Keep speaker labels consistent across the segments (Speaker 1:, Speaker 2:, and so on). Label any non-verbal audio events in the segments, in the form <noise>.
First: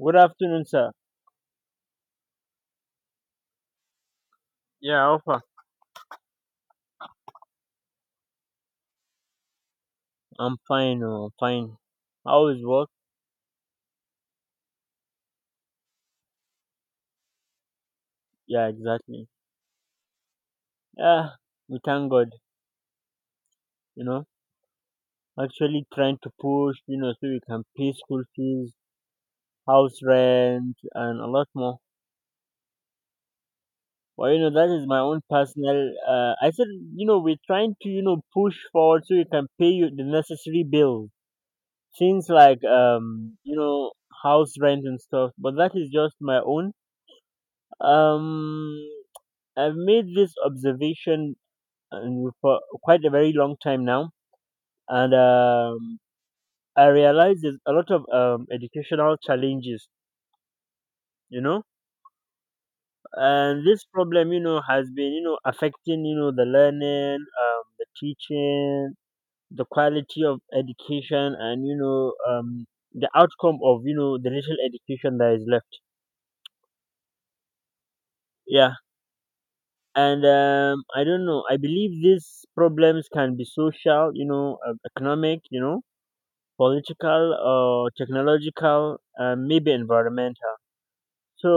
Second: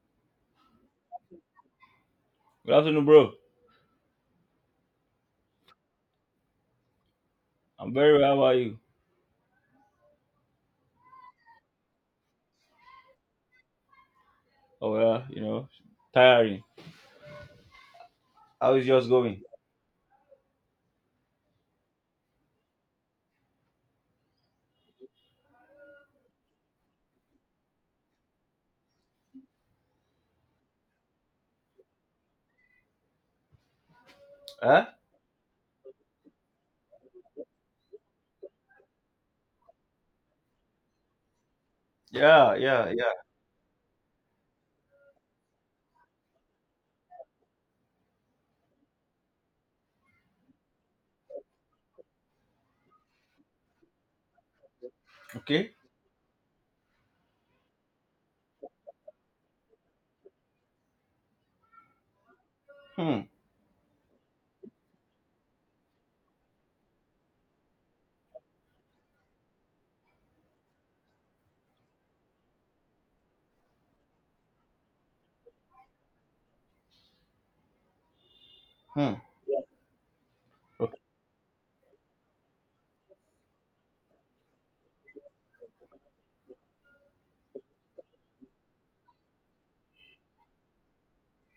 Speaker 1: Good afternoon, sir.
Speaker 2: Good afternoon, bro.
Speaker 1: Yeah, Alpha.
Speaker 2: I'm very well. How are you?
Speaker 1: I'm fine. Oh, I'm fine. How is work?
Speaker 2: Oh yeah, tiring.
Speaker 1: Yeah,
Speaker 2: How is yours
Speaker 1: exactly.
Speaker 2: going?
Speaker 1: Yeah, we thank God. You know, actually trying to push, so we can pay school fees, house rent, and a lot more. Well, you know, that is
Speaker 2: Huh?
Speaker 1: my own personal. I said, you know, we're trying to, push forward so we can pay you the necessary bills, things
Speaker 2: Yeah,
Speaker 1: like,
Speaker 2: yeah, yeah.
Speaker 1: house rent and stuff. But that is just my own. Um, I've made this observation and for quite a very long time now. And
Speaker 2: Okay.
Speaker 1: I realize there's a lot of educational challenges, you know,
Speaker 2: Hmm.
Speaker 1: and this problem, has been, affecting, the learning, the teaching, the quality of education, and, the outcome of, the little education that is left. Yeah.
Speaker 2: Hmm.
Speaker 1: And
Speaker 2: Okay.
Speaker 1: I don't know. I believe these problems can be social, economic, political or technological and maybe environmental, so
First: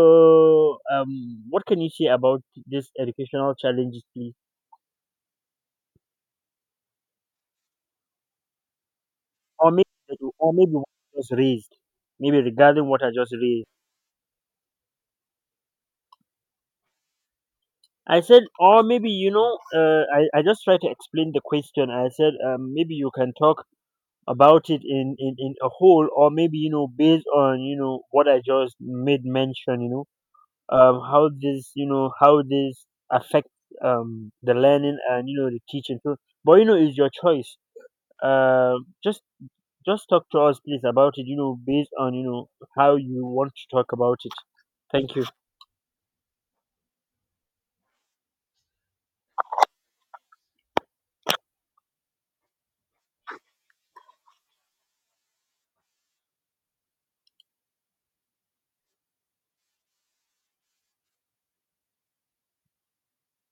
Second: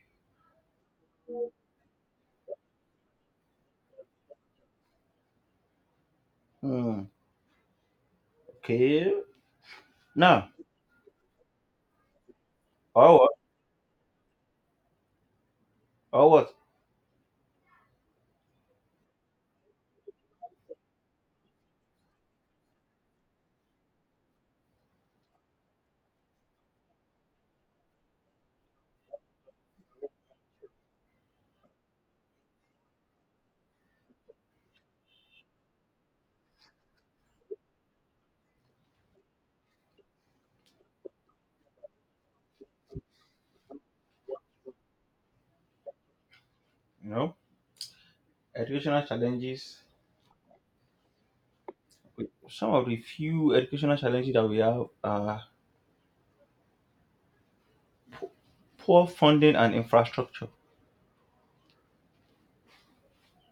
Speaker 1: um what can you say about these educational challenges, please?
Speaker 2: Hmm. Okay.
Speaker 1: Or maybe,
Speaker 2: Now,
Speaker 1: what I just raised? Maybe regarding what I
Speaker 2: or what?
Speaker 1: just raised.
Speaker 2: Or what?
Speaker 1: I said, or maybe, you know, I just tried to explain the question. I said, maybe you can talk about it in a whole, or maybe, you know, based on, you know, what I just made mention, you know, how this, you know, how this affect, the learning and, you know, the teaching. So, but you know, it's your choice. um, just just talk to us, please, about it, you know, based on, you know, how you want to talk about it. Thank you.
Speaker 2: You know, educational challenges. Some of the few educational challenges that we have are poor funding and infrastructure.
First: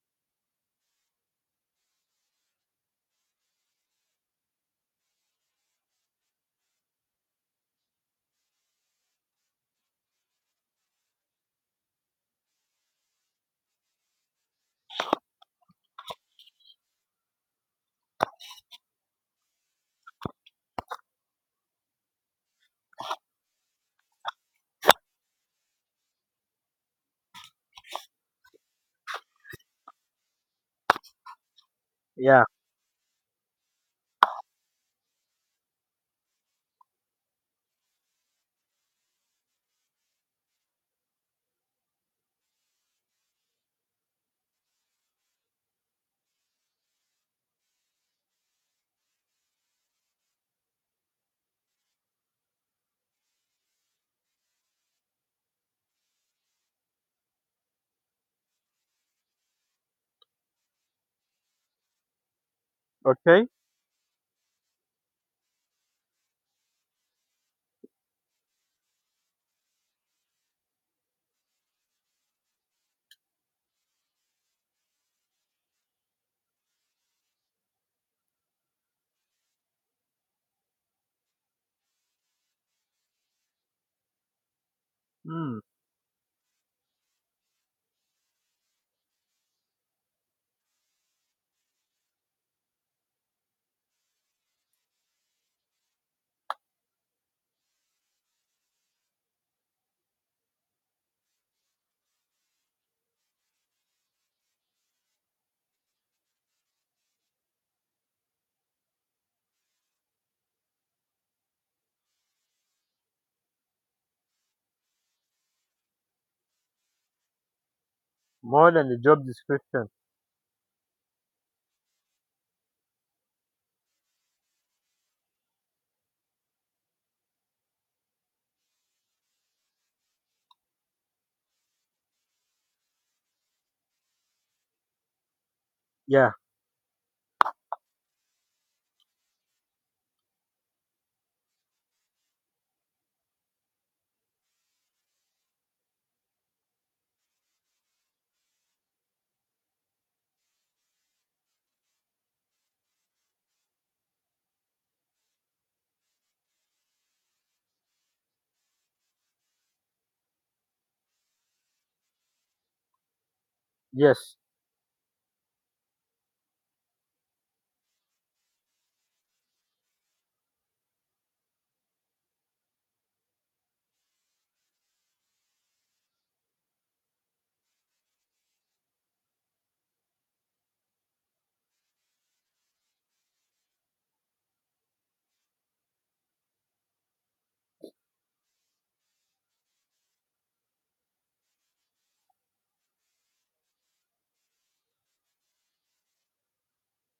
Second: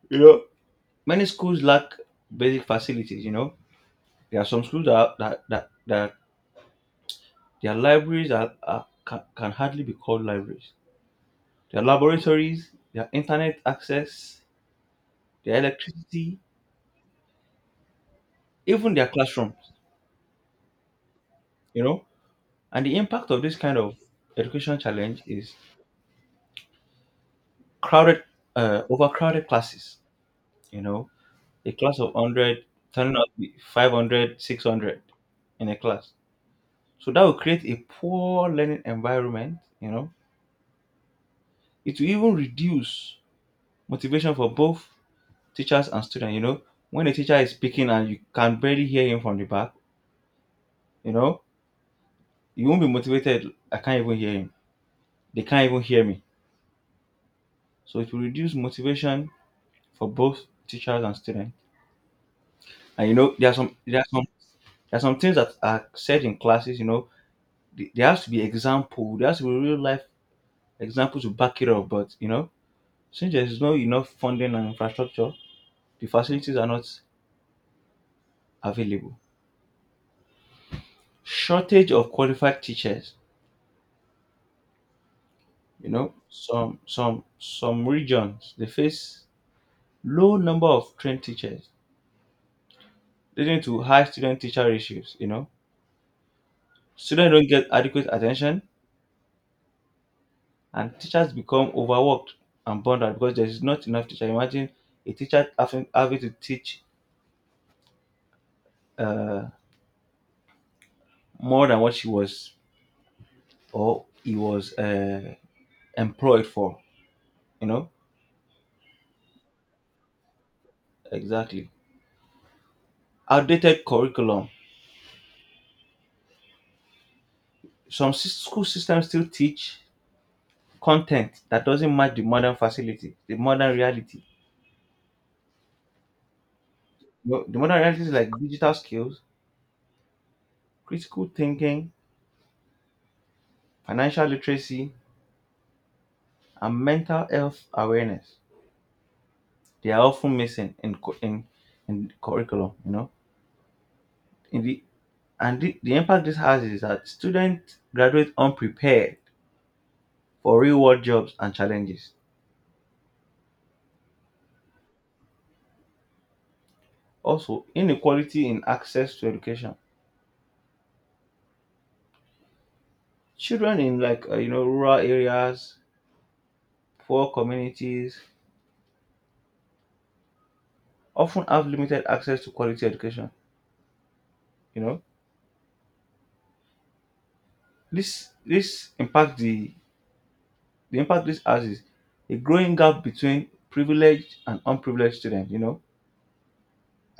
Speaker 2: You know, many schools lack basic facilities. You know, there are some schools that that their libraries can hardly be called libraries. Their laboratories, their internet access, their electricity, even their classrooms, you know. And the impact of this kind of education challenge is crowded, overcrowded classes, you know, a class of
Speaker 1: Yeah.
Speaker 2: 100 turning out to be 500, 600 in a class. So that will create a poor learning environment, you know. It will even reduce motivation for both teachers and students, you know. When a teacher is speaking and you can barely hear him from the back, you know, you won't be motivated. I can't even hear him. They can't even hear me. So it will reduce motivation for both teachers and students. And you know,
Speaker 1: Okay.
Speaker 2: there are some things that are said in classes, you know, there has to be example, there has to be real life examples to back it up. But you know, since there is no enough funding and infrastructure, the facilities are not available. Shortage of qualified teachers,
Speaker 1: Hmm.
Speaker 2: you know, some regions they face low number of trained teachers leading to high student teacher ratios. You know, students don't get adequate attention, and teachers become overworked and burned out because there is not enough teacher. Imagine a teacher having to teach uh, more than what she was or he was employed for. You know,
Speaker 1: More than the job description.
Speaker 2: exactly. Outdated curriculum. Some school systems still teach content that doesn't match the modern facility, the modern reality.
Speaker 1: Yeah.
Speaker 2: You know, the modern reality is like digital skills, critical thinking, financial literacy, and mental health awareness. They are often missing in curriculum, you know. In the and the, the impact this has is that students graduate unprepared for real world jobs and challenges.
Speaker 1: Yes.
Speaker 2: Also, inequality in access to education. Children in like rural areas, poor communities often have limited access to quality education. You know, this impact the impact this has is a growing gap between privileged and unprivileged students. You know,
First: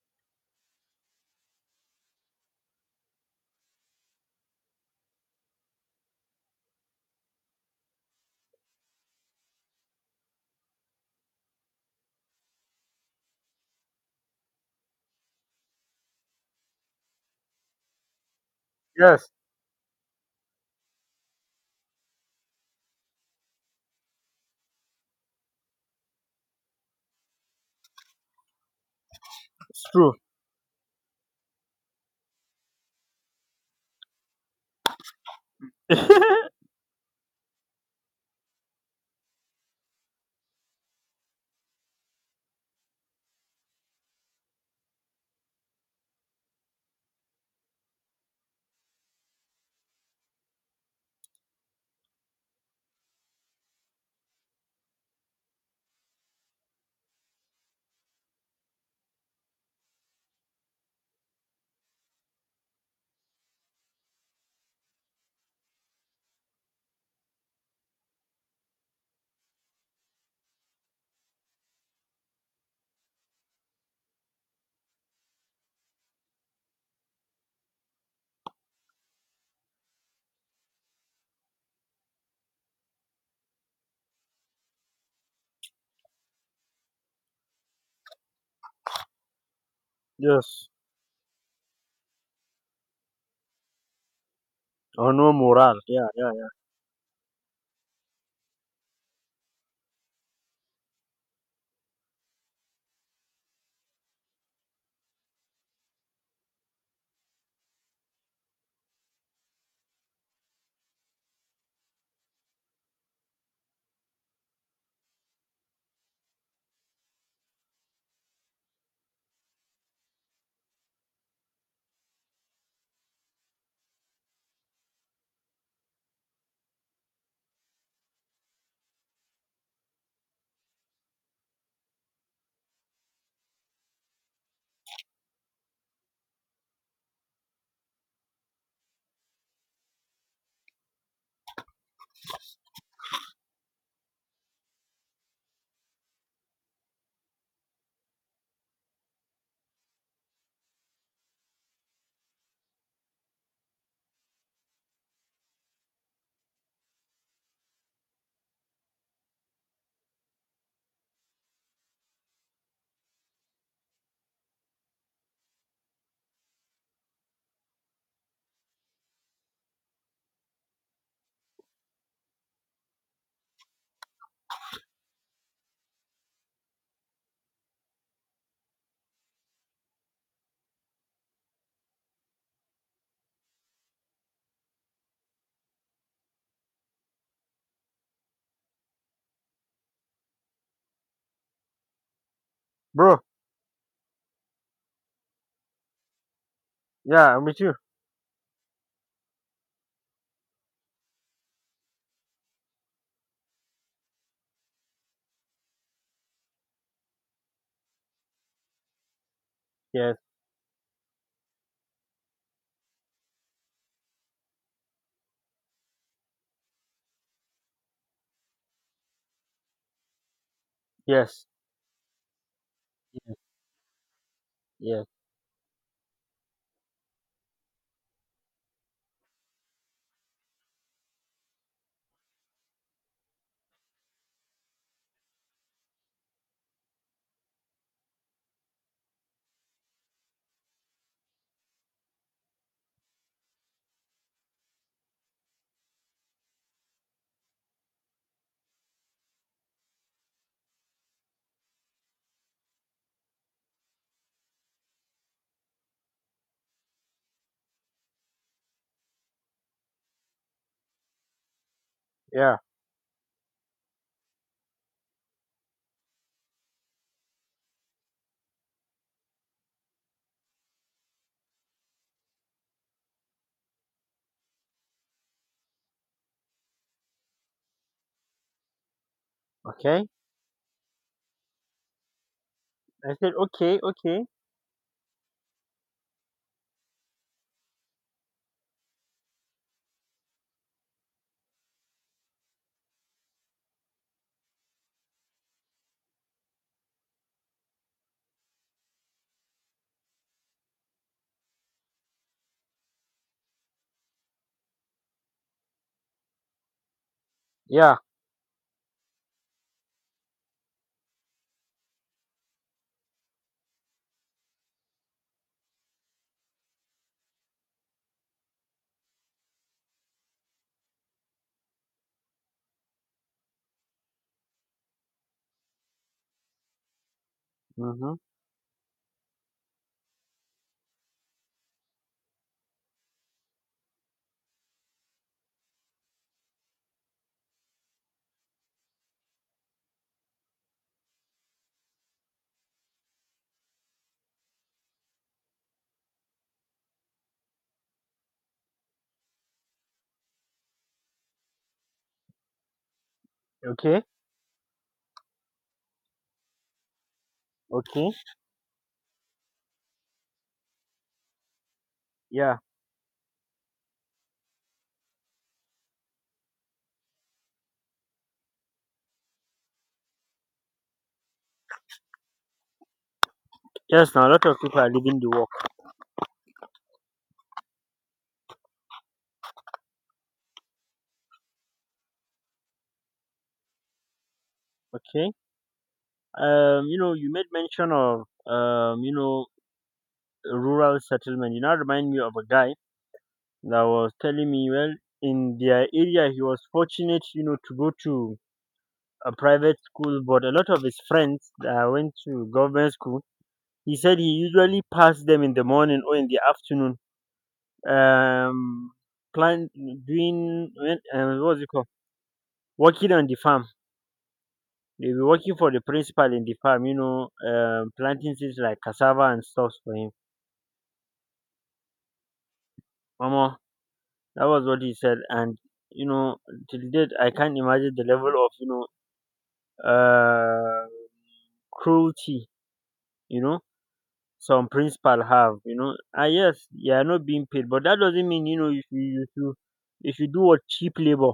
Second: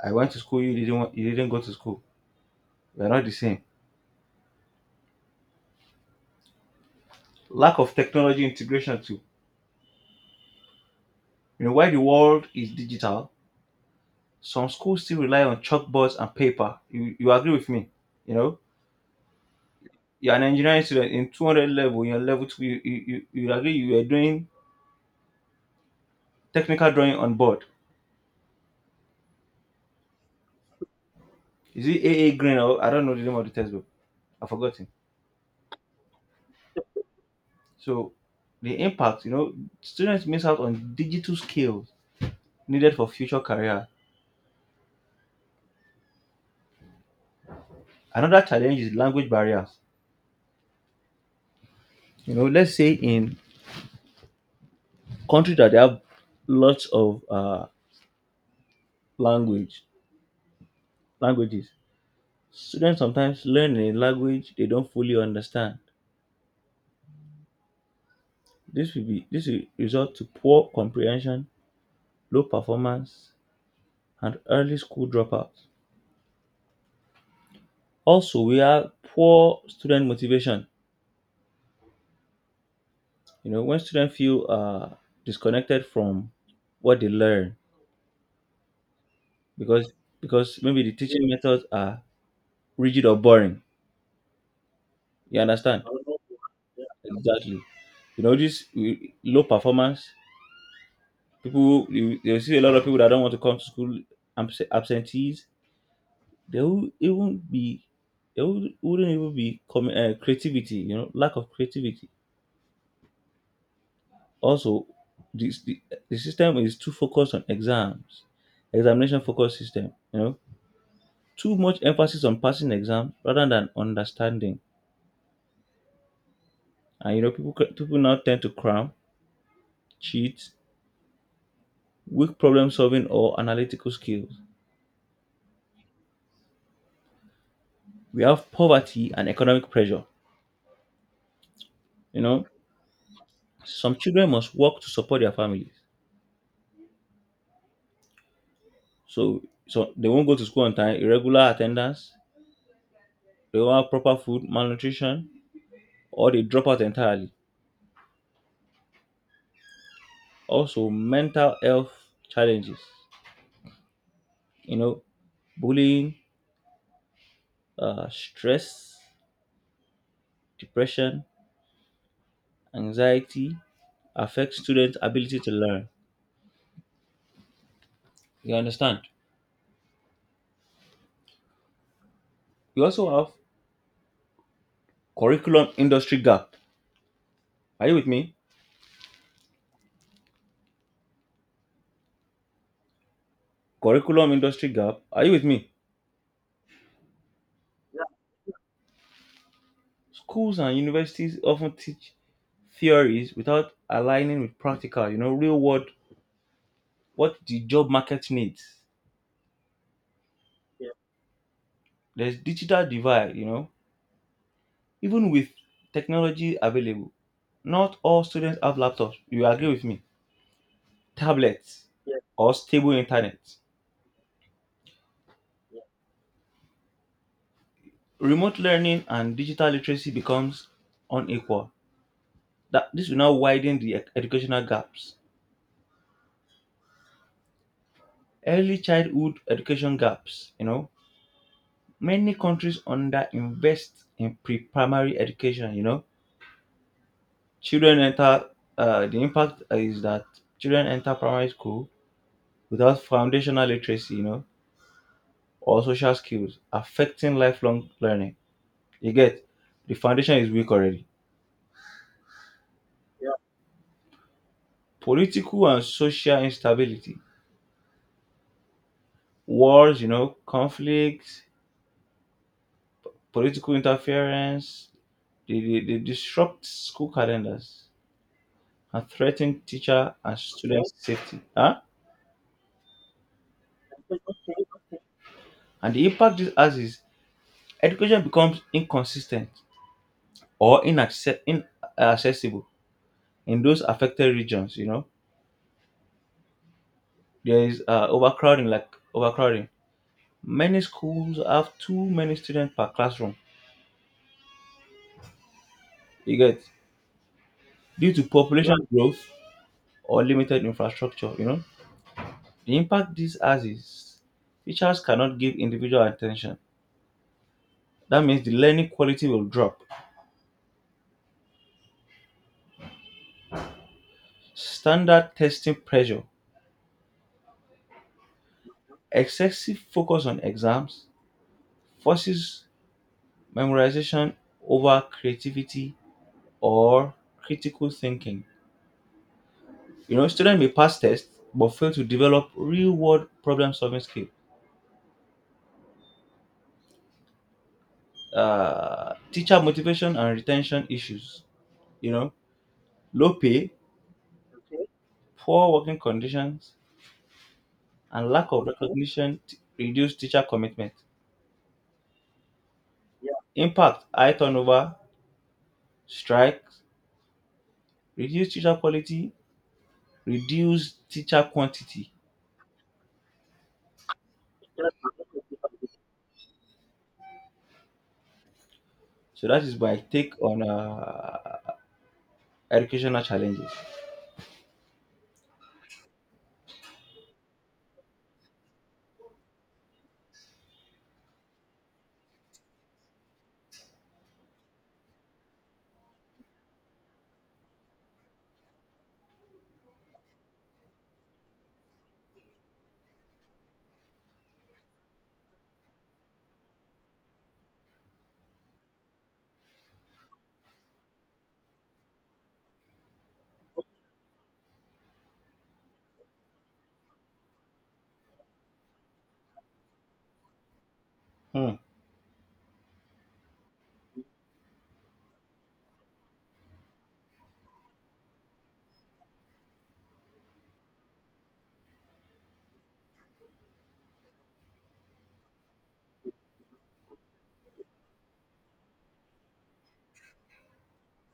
Speaker 2: I went to school, you didn't go to school. We're not the same. Lack of technology integration too. You know, while the world is digital, some schools still rely on chalkboards and paper. You agree with me? You know,
Speaker 1: Yes.
Speaker 2: you're an engineering student in 200 level, you're level two, you agree you are doing technical drawing on board.
Speaker 1: It's true.
Speaker 2: Is it A Green or I don't know the name of the textbook. I've forgotten.
Speaker 1: <laughs> Yes.
Speaker 2: So the impact, you know, students miss out on digital skills needed for future career. Another challenge is language barriers. You know, let's say in country that they have lots of language languages. Students sometimes learn a language they don't fully understand. This will result to poor comprehension, low performance, and early school dropouts. Also, we have poor student motivation. You know, when students feel disconnected from what they learn because maybe the teaching methods are rigid or boring.
Speaker 1: Or no
Speaker 2: You
Speaker 1: morale,
Speaker 2: understand?
Speaker 1: yeah.
Speaker 2: Exactly. You know, this low performance. People, you'll see a lot of people that don't want to come to school, absentees. They will even be, they will, wouldn't even be creativity. You know, lack of creativity. Also, this the, the system is too focused on exams, examination focused system. You know, too much emphasis on passing exam rather than understanding. And you know, people now tend to cram, cheat, weak problem solving or analytical skills. We have poverty and economic pressure. You know, some children must work to support their families. So, so they won't go to school on time, irregular attendance, they won't have proper food, malnutrition, or they drop out entirely. Also, mental health challenges, you know, bullying, stress, depression, anxiety affects students' ability to learn. You understand? We also have curriculum industry gap. Are you with me?
Speaker 1: Bro.
Speaker 2: Curriculum industry gap. Are you with me?
Speaker 1: Yeah, I'm with you.
Speaker 2: Schools and universities often teach theories without aligning with practical, you know, real world, what the job market needs.
Speaker 1: Yes.
Speaker 2: There's digital divide, you know, even with technology available. Not all students have laptops, you agree with me,
Speaker 1: Yes.
Speaker 2: tablets, yeah, or stable internet.
Speaker 1: Yes.
Speaker 2: Remote learning and digital literacy becomes unequal. That this will now widen the educational gaps. Early childhood education gaps, you know, many countries underinvest in pre-primary education. You know, children enter. The impact is that children enter primary school without foundational literacy, you know, or social skills, affecting lifelong learning. You get, the foundation is weak already.
Speaker 1: Yeah.
Speaker 2: Political and social instability, wars, you know, conflicts, political interference. They disrupt school calendars and threaten
Speaker 1: Okay.
Speaker 2: teacher and student safety. Huh?
Speaker 1: I said okay, okay.
Speaker 2: And the impact this has is education becomes inconsistent or inaccessible in those affected regions, you know. There is overcrowding, like overcrowding. Many schools have too many students per classroom, you get,
Speaker 1: Yeah.
Speaker 2: due to population growth or limited infrastructure, you know. The impact this has is teachers cannot give individual attention. That means the learning quality will drop. Standard testing pressure,
Speaker 1: Mhm.
Speaker 2: excessive focus on exams forces memorization over creativity or critical thinking. You know, students may pass tests but fail to develop real world problem solving skills. Teacher motivation and retention issues. You know, low pay,
Speaker 1: Okay.
Speaker 2: poor working conditions,
Speaker 1: Okay.
Speaker 2: and lack of recognition reduce teacher commitment.
Speaker 1: Yeah.
Speaker 2: Impact high turnover, strikes, reduce teacher quality, reduce teacher quantity.
Speaker 1: Yes. Now a lot of people are leaving the work.
Speaker 2: So that is my take on educational challenges.
Speaker 1: Okay. You know, you made mention of You know, rural settlement. You now remind me of a guy that was telling me, well, in their area, he was fortunate, you know, to go to a private school, but a lot of his friends that went to government school, he said he usually passed them in the morning or in the afternoon. Um. Plan doing when, what was it called? Working on the farm. They'll be working for the principal in the farm, you know, planting things like cassava and stuff for him.
Speaker 2: Hmm.
Speaker 1: Mama. That was what he said. And, you know, till date, I can't imagine the level of, you know, uh, cruelty, you know, some principal have, you know. Ah, yes, you are not being paid, but that doesn't mean, you know, you should do what cheap labor.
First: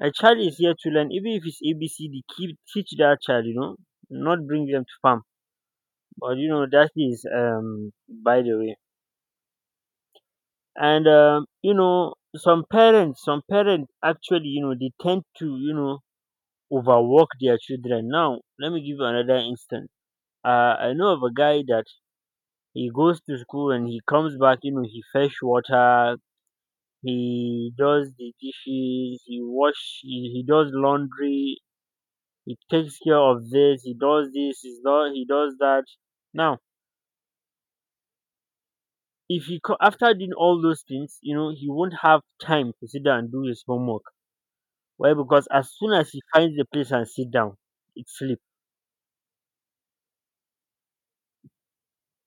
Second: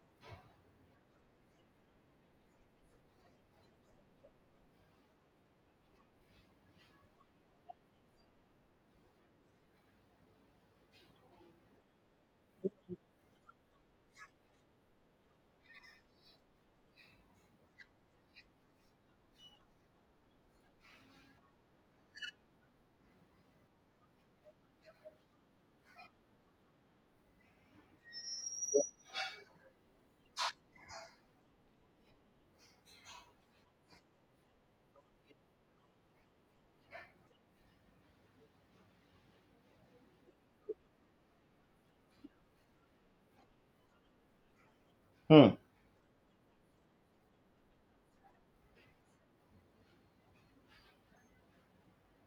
Speaker 1: A child is here to learn, even if it's ABCD, keep, teach that child, you know, not bring them to farm. But, you know, that is, by the way. And you know, some parents actually, you know, they tend to, you know, overwork their children. Now let me give you another instance. I know of a guy that he goes to school and he comes back, you know, he fetch water, he does the dishes, he does laundry, he takes care of this, he does that. Now, if he co- after doing all those things, you know, he won't have time to sit down and do his homework. Why? Because
Speaker 2: Hmm.
Speaker 1: as soon as he finds the place and sit down, it sleep.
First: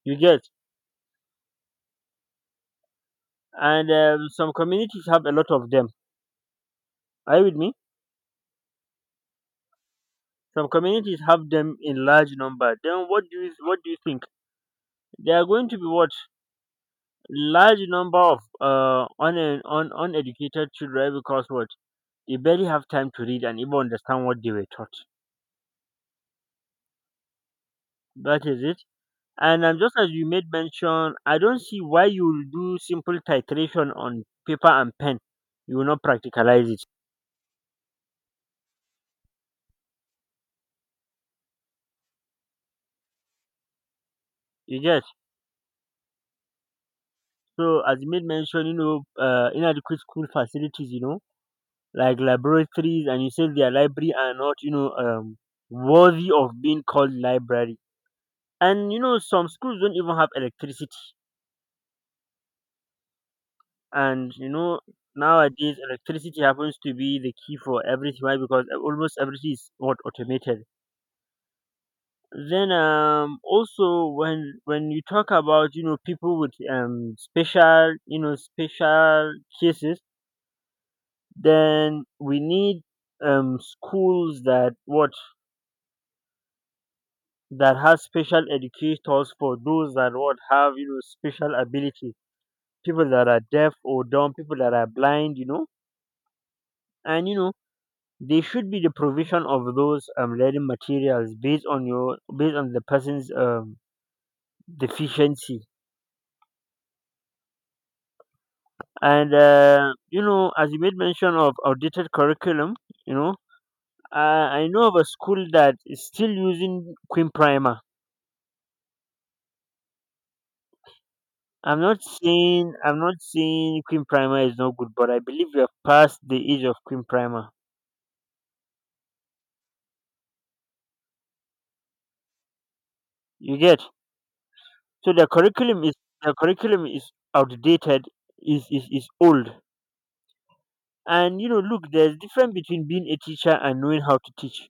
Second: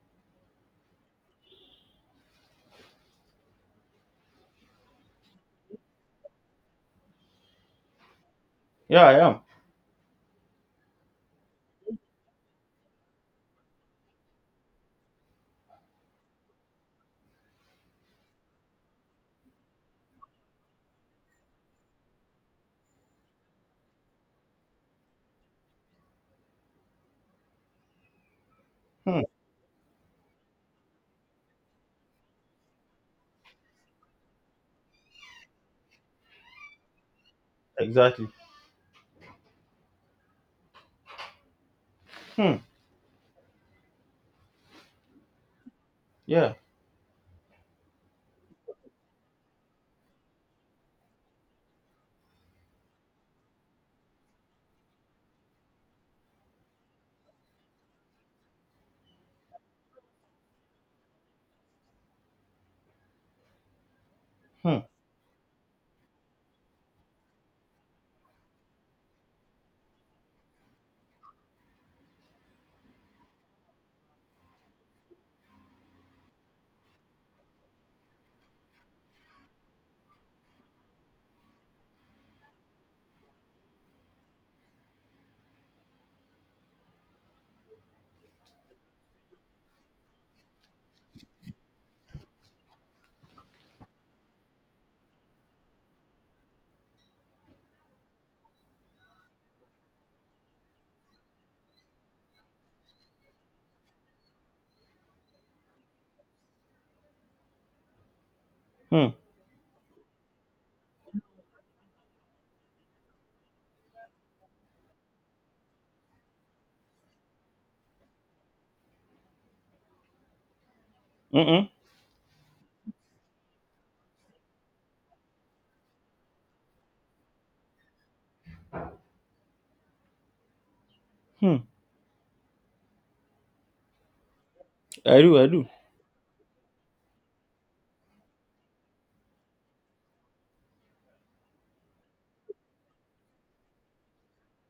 Speaker 1: You get? And some communities have a lot of them. Are you with me?
Speaker 2: Yeah, I am.
Speaker 1: Some communities have them in large number. Then what do you think? They are going to be what? Large number of un, un uneducated children because what? They barely have time to read and even understand what they were taught. That is it.
Speaker 2: Hmm.
Speaker 1: And just as you made mention, I don't see why you will do simple titration on paper and pen. You will not practicalize it.
Speaker 2: Exactly. Hmm.
Speaker 1: You get?
Speaker 2: Yeah.
Speaker 1: So as you made mention, you know, inadequate school facilities, you know, like laboratories, and you said their library are not, you know, worthy of being called library. And you know, some schools don't even have electricity. And you
Speaker 2: Hmm.
Speaker 1: know, nowadays electricity happens to be the key for everything. Why? Because e, almost everything is what automated. Then also, when you talk about, you know, people with special, you know, special cases. Then we need schools that what, that has special educators for those that what have, you know, special ability. People that are deaf or dumb, people that are blind, you know, and you know, there should be the provision of those learning materials based on the person's deficiency.
Speaker 2: Hmm.
Speaker 1: And you know, as you made mention of outdated curriculum, you know, I know of a school that is still using Queen Primer.
Speaker 2: Mm-mm.
Speaker 1: I'm not saying Queen Primer is not good, but I believe we have passed the age of Queen Primer.
Speaker 2: Hmm.
Speaker 1: You get? So
Speaker 2: I
Speaker 1: their
Speaker 2: do. I do.
Speaker 1: curriculum is, outdated, is old. And you know, look, there's difference between being a teacher and knowing how to teach.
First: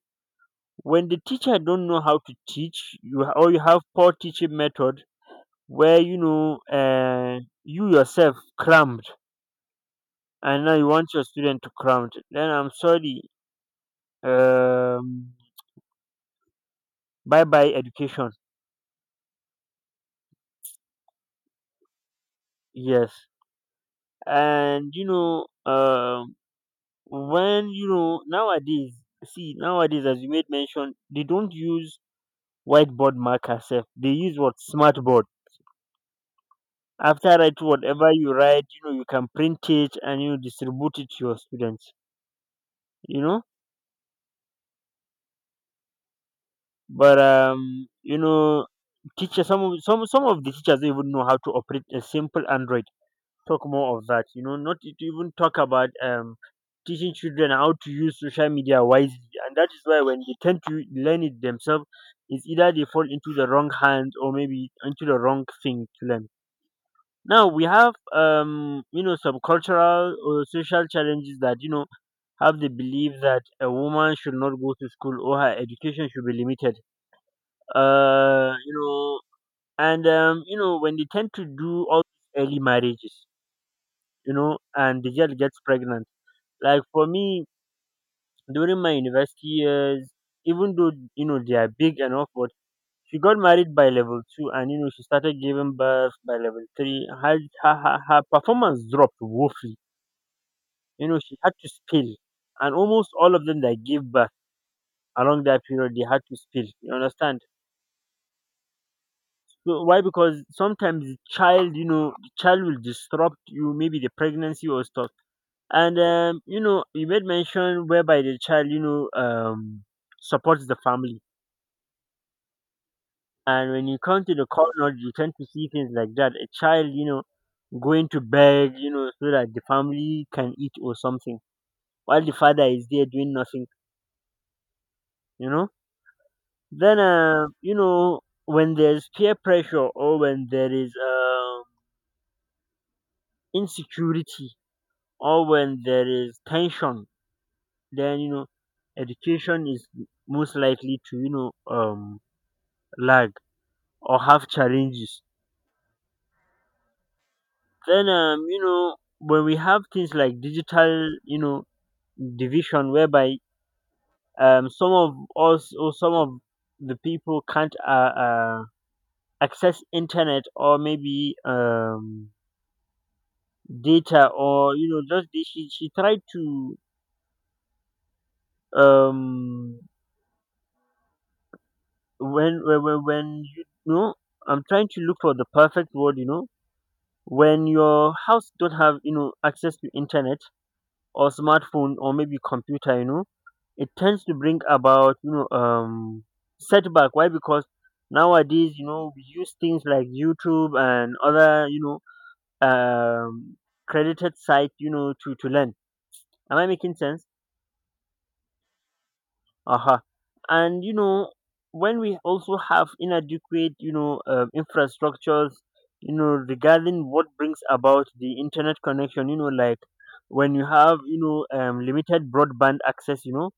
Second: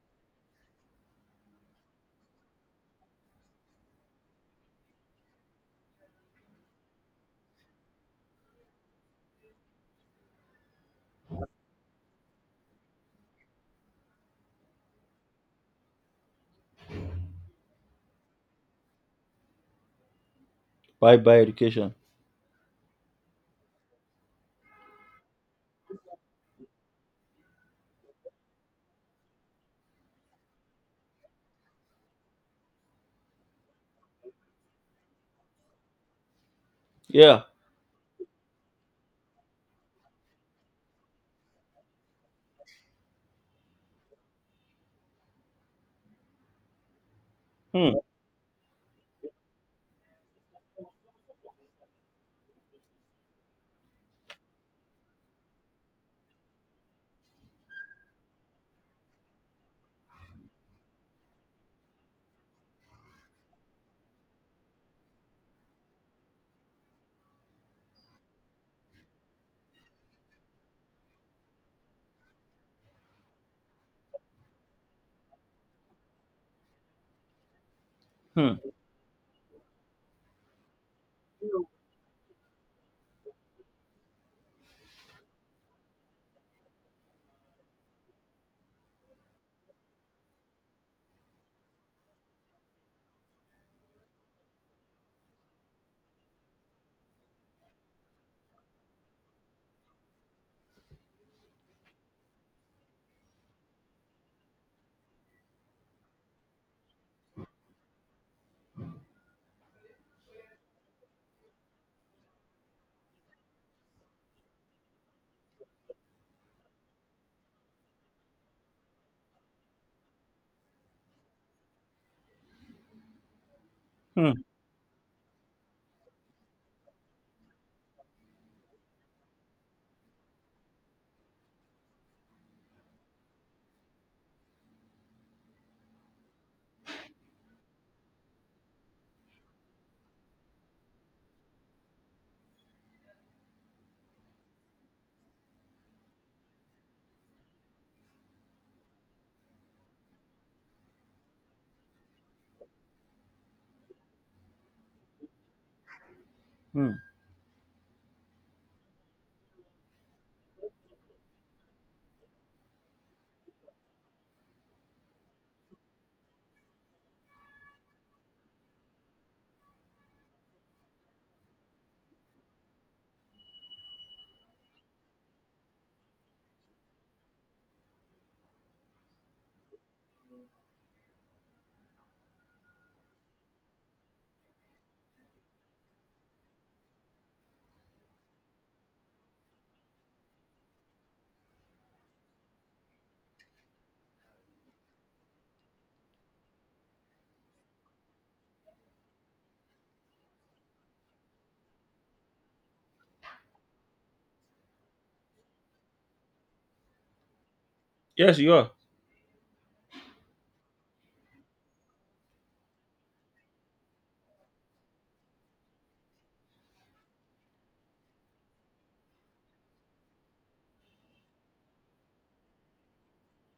Speaker 1: When the teacher don't know how to teach, or you have poor teaching method where, you know, you yourself cramped, and now you want your student to cramped. Then I'm sorry, um, bye bye education.
Speaker 2: Bye bye education.
Speaker 1: Yes, and you know, when you know nowadays, see nowadays as you made mention, they don't use whiteboard marker. Self, they use what smartboard. After
Speaker 2: Yeah.
Speaker 1: write whatever you write, you know you can print it and you distribute it to your students. You know, but
Speaker 2: Hmm.
Speaker 1: you know, teacher, some of the teachers don't even know how to operate a simple Android. Talk more of that. You know, not to even talk about teaching children how to use social media wisely. And that is why when they tend to learn it themselves, it's either they fall into the wrong hands or maybe into the wrong thing to learn. Now we have you know some cultural or social challenges that, you know, have the belief that a woman should not go to school or her education should be limited.
Speaker 2: Hmm.
Speaker 1: You know, and you know, when they tend to do all these early marriages, you know, and the girl gets pregnant. Like for me, during my university years, even though you know they are big and all, but she got married by level two, and you know she started giving birth by level three. Her performance dropped woefully. You know she had to spill, and almost all of them that gave birth along that period they had to spill. You understand? So why? Because sometimes the child, you know, the child will disrupt you, maybe the pregnancy or stuff. And you know, you made mention whereby the child, you know, supports the family. And when you come
Speaker 2: Hmm.
Speaker 1: to the corner, you tend to see things like that. A child, you know, going to beg, you know, so that the family can eat or something, while the father is there doing nothing, you know. Then, you know, when there's peer pressure or when there is insecurity or when there is tension, then you know, education is most likely to lag or have challenges.
Speaker 2: Hmm.
Speaker 1: Then you know, when we have things like digital, you know, division, whereby some of us or some of the people can't uh access internet or maybe data or you know. She tried to, um when you know, I'm trying to look for the perfect word, you know, when your house don't have, you know, access to internet or smartphone or maybe computer, you know, it tends to bring about, you know, setback. Why? Because nowadays, you know, we use things like YouTube and other, know um credited site, you know, to learn. Am I making sense?
Speaker 2: Yes, you are.
Speaker 1: Uh-huh. And you know, when we also have inadequate, infrastructures, you know, regarding what brings about the internet connection, you know, like when you have, limited broadband access, you know,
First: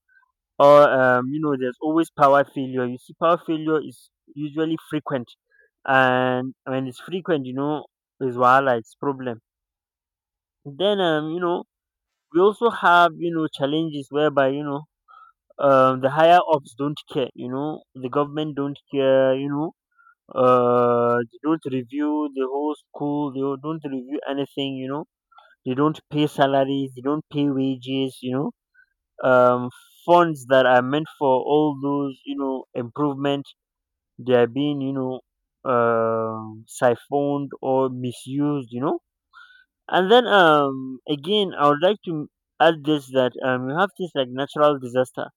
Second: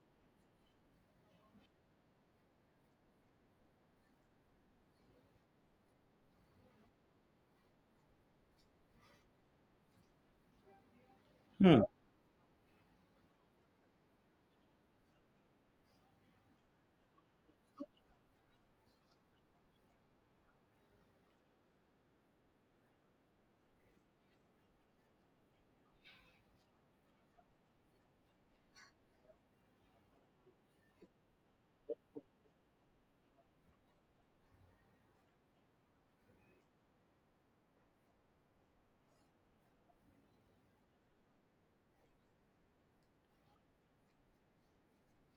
Speaker 1: or you know, there's always power failure. You see, power failure is usually frequent, and when it's frequent, you know, is wahala, it's problem. Then you know,
Speaker 2: Hmm.
Speaker 1: we also have, you know, challenges whereby, you know, the higher ups don't care, you know, the government don't care, you know. They don't review the whole school, they don't review anything, you know, they don't pay salaries, they don't pay wages, you know. um, Funds that are meant for all those, you know, improvement, they are being, you know, siphoned or misused, you know. And then again, I would like to add this, that you have this like natural disaster.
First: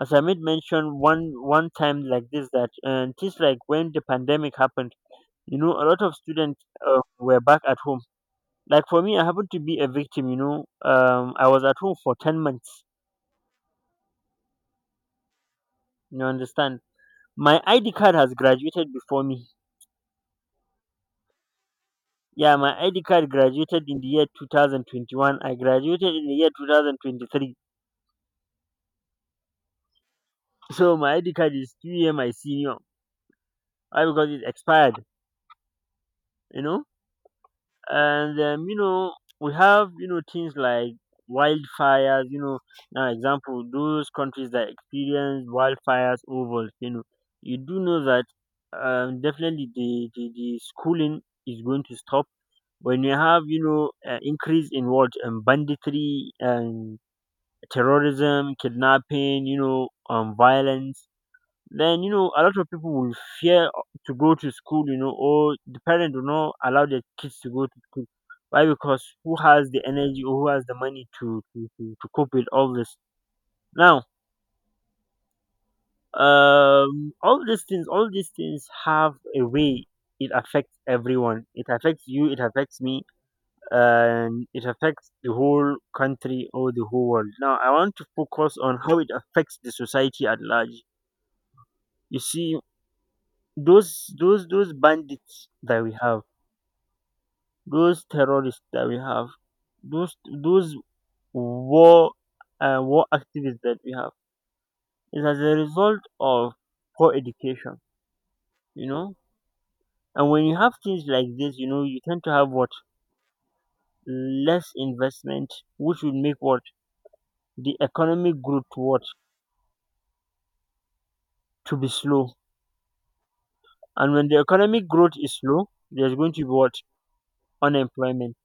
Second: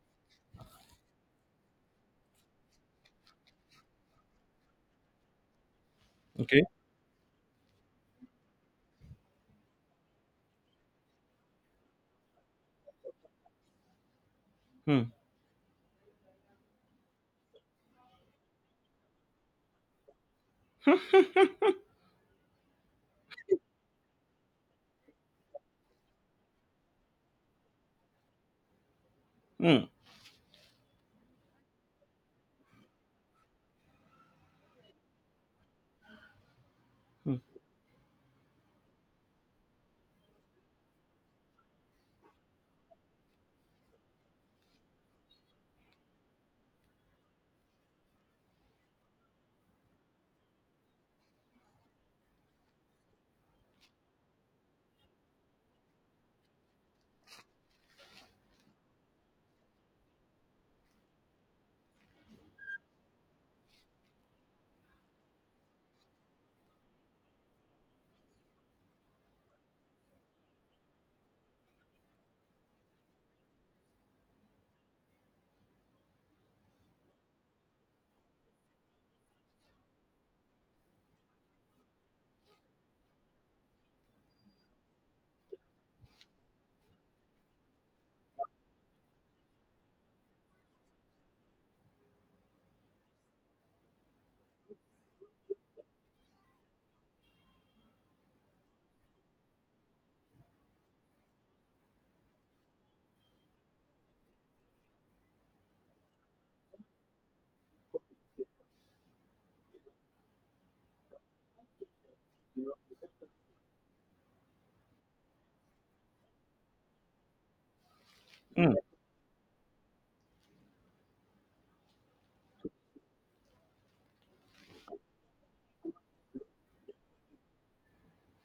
Speaker 1: As I made mention one time, like this, that and just like when the pandemic happened, you know, a lot of students
Speaker 2: Okay.
Speaker 1: were back at home. Like for me, I happened to be a victim, you know. I was at home for 10 months.
Speaker 2: Hmm.
Speaker 1: You understand? My ID card has graduated before me. Yeah, my ID card graduated in the year 2021. I graduated in the year 2023.
Speaker 2: Hmm.
Speaker 1: So my ID card is 2 year my senior. Why? Because it expired, you know?
Speaker 2: Hmm.
Speaker 1: And you know, we have, you know, things like wildfires, you know. Now, example, those countries that experience wildfires or volcano, you do know that, definitely the schooling is going to stop. When you have, you know, increase in what, banditry and terrorism, kidnapping, you know, violence, then you know, a lot of people will fear to go to school, you know, or the parent will not allow their kids to go to school. Why? Because who has the energy, or who has the money to to cope with all this now? All these things, all these things have a way, it affects everyone, it affects you, it affects me, and it affects the whole country or the whole world. Now I want to focus on how it affects the society at large. You see, those bandits that we have, those terrorists that we have, those those war war activists that we have, is as a result of poor education, you know. And when you have things like this, you know, you tend to have what? Less investment, which would make what? The economic growth,
Speaker 2: Hmm.
Speaker 1: what? To be slow. And when the economic growth is slow, there's going to be what? Unemployment.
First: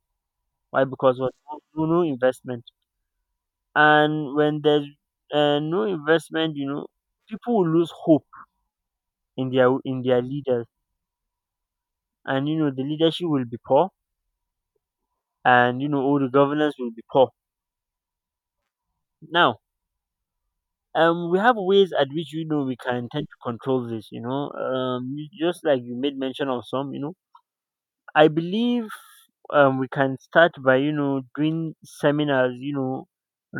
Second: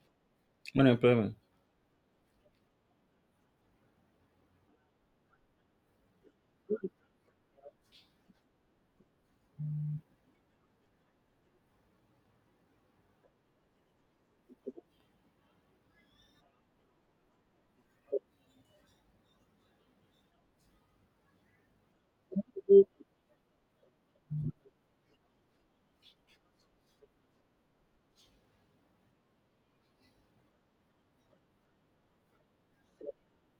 Speaker 1: Why? Because what?
Speaker 2: Unemployment.
Speaker 1: No No investment. And when there's no investment, you know, people will lose hope in their leaders, and you know, the leadership will be poor, and you know, all the governance will be poor. Now, we have ways at which, you know, we can tend to control this, you know. Just like you made mention of some, you know, I believe we can start by, you know, doing seminars, you know,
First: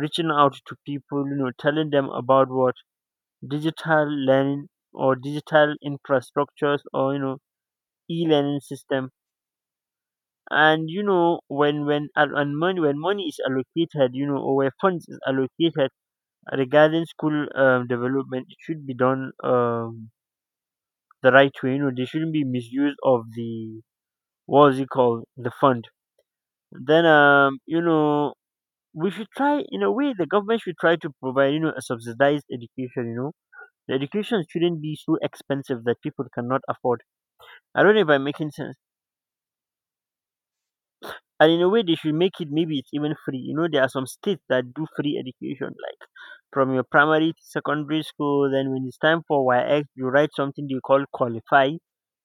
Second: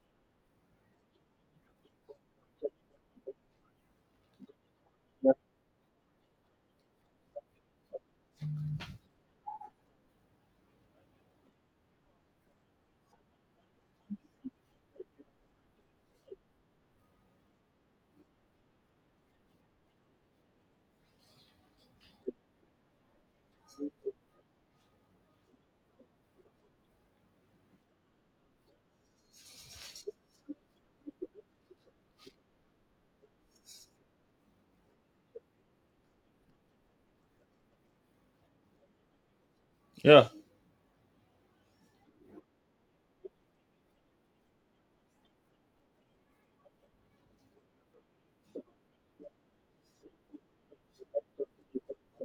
Speaker 1: reaching out to people, you know, telling them about what? Digital learning, or digital infrastructures, or you know, e-learning system. And you know, when and money when money is allocated, you know, or where funds is allocated regarding school, development, it should be done, the right way. You know, there shouldn't be misuse of the, what is it called, the fund. Then you know, we should try, in a way the government should try to provide, you know, a subsidized education. You know, the education shouldn't be so expensive that people cannot afford. I don't know if I'm making sense.
Speaker 2: Yeah.
Speaker 1: And in a way, they should make it, maybe it's even free. You know, there are some states that do free education, like from your primary to secondary school. Then when it's time for yx, you write something they call qualify.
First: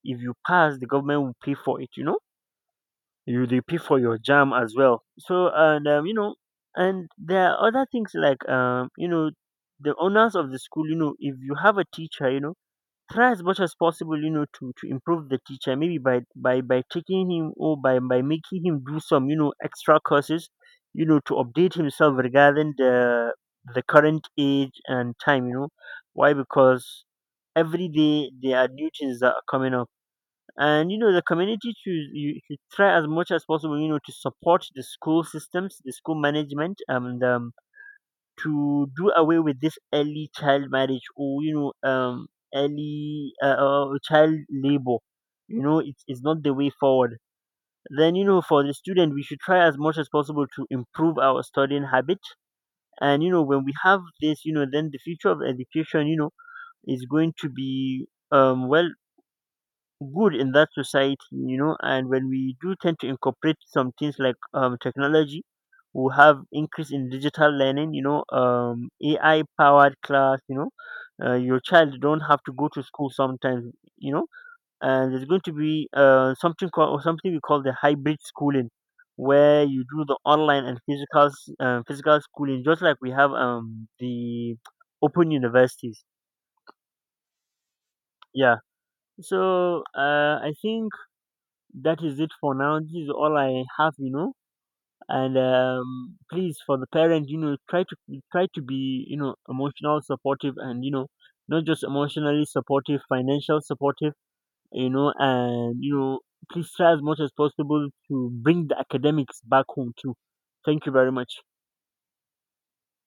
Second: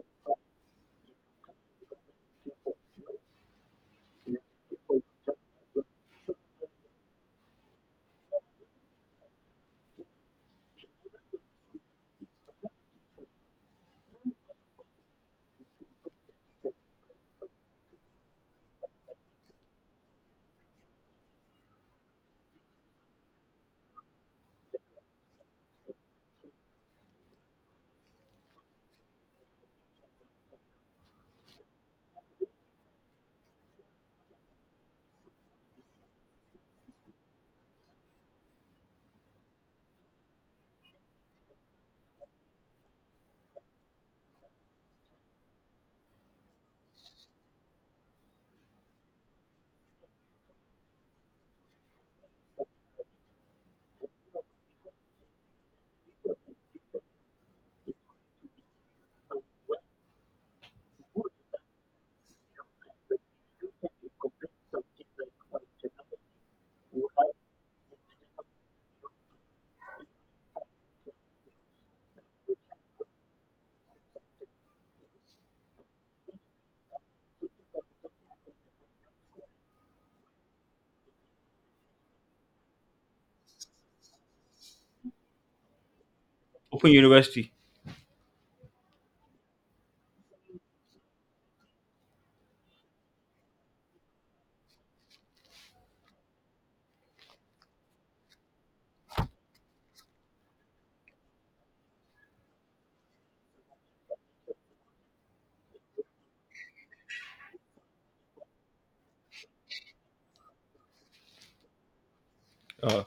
Speaker 1: If you pass, the government will pay for it, you know. You, they pay for your jam as well. So and you know, and there are other things, like you know, the owners of the school, you know, if you have a teacher, you know, try as much as possible, you know, to improve the teacher, maybe by taking him, or by making him do some, you know, extra courses, you know, to update himself regarding the current age and time, you know. Why? Because every day there are new things that are coming up. And you know, the community should, you should try as much as possible, you know, to support the school systems, the school management, and to do away with this early child marriage, or you know, early child labor, you know. It's not the way forward. Then you know, for the student, we should try as much as possible to improve our studying habit. And you know, when we have this, you know, then the future of education, you know, is going to be well, good in that society, you know. And when we do tend to incorporate some things like, technology, we have increase in digital learning, you know, AI powered class, you know. Your child don't have to go to school sometimes, you know, and there's going to be something called, or something we call, the hybrid schooling, where you do the online and physical physical schooling, just like we have the open universities.
Speaker 2: Open university.
Speaker 1: Yeah. So I think that is it for now. This is all I have, you know. And please, for the parent, you know, try to be, you know, emotional supportive, and you know, not just emotionally supportive, financial supportive, you know, and you know, please try as much as possible to bring the academics back home too. Thank you very much.
Speaker 2: Uh,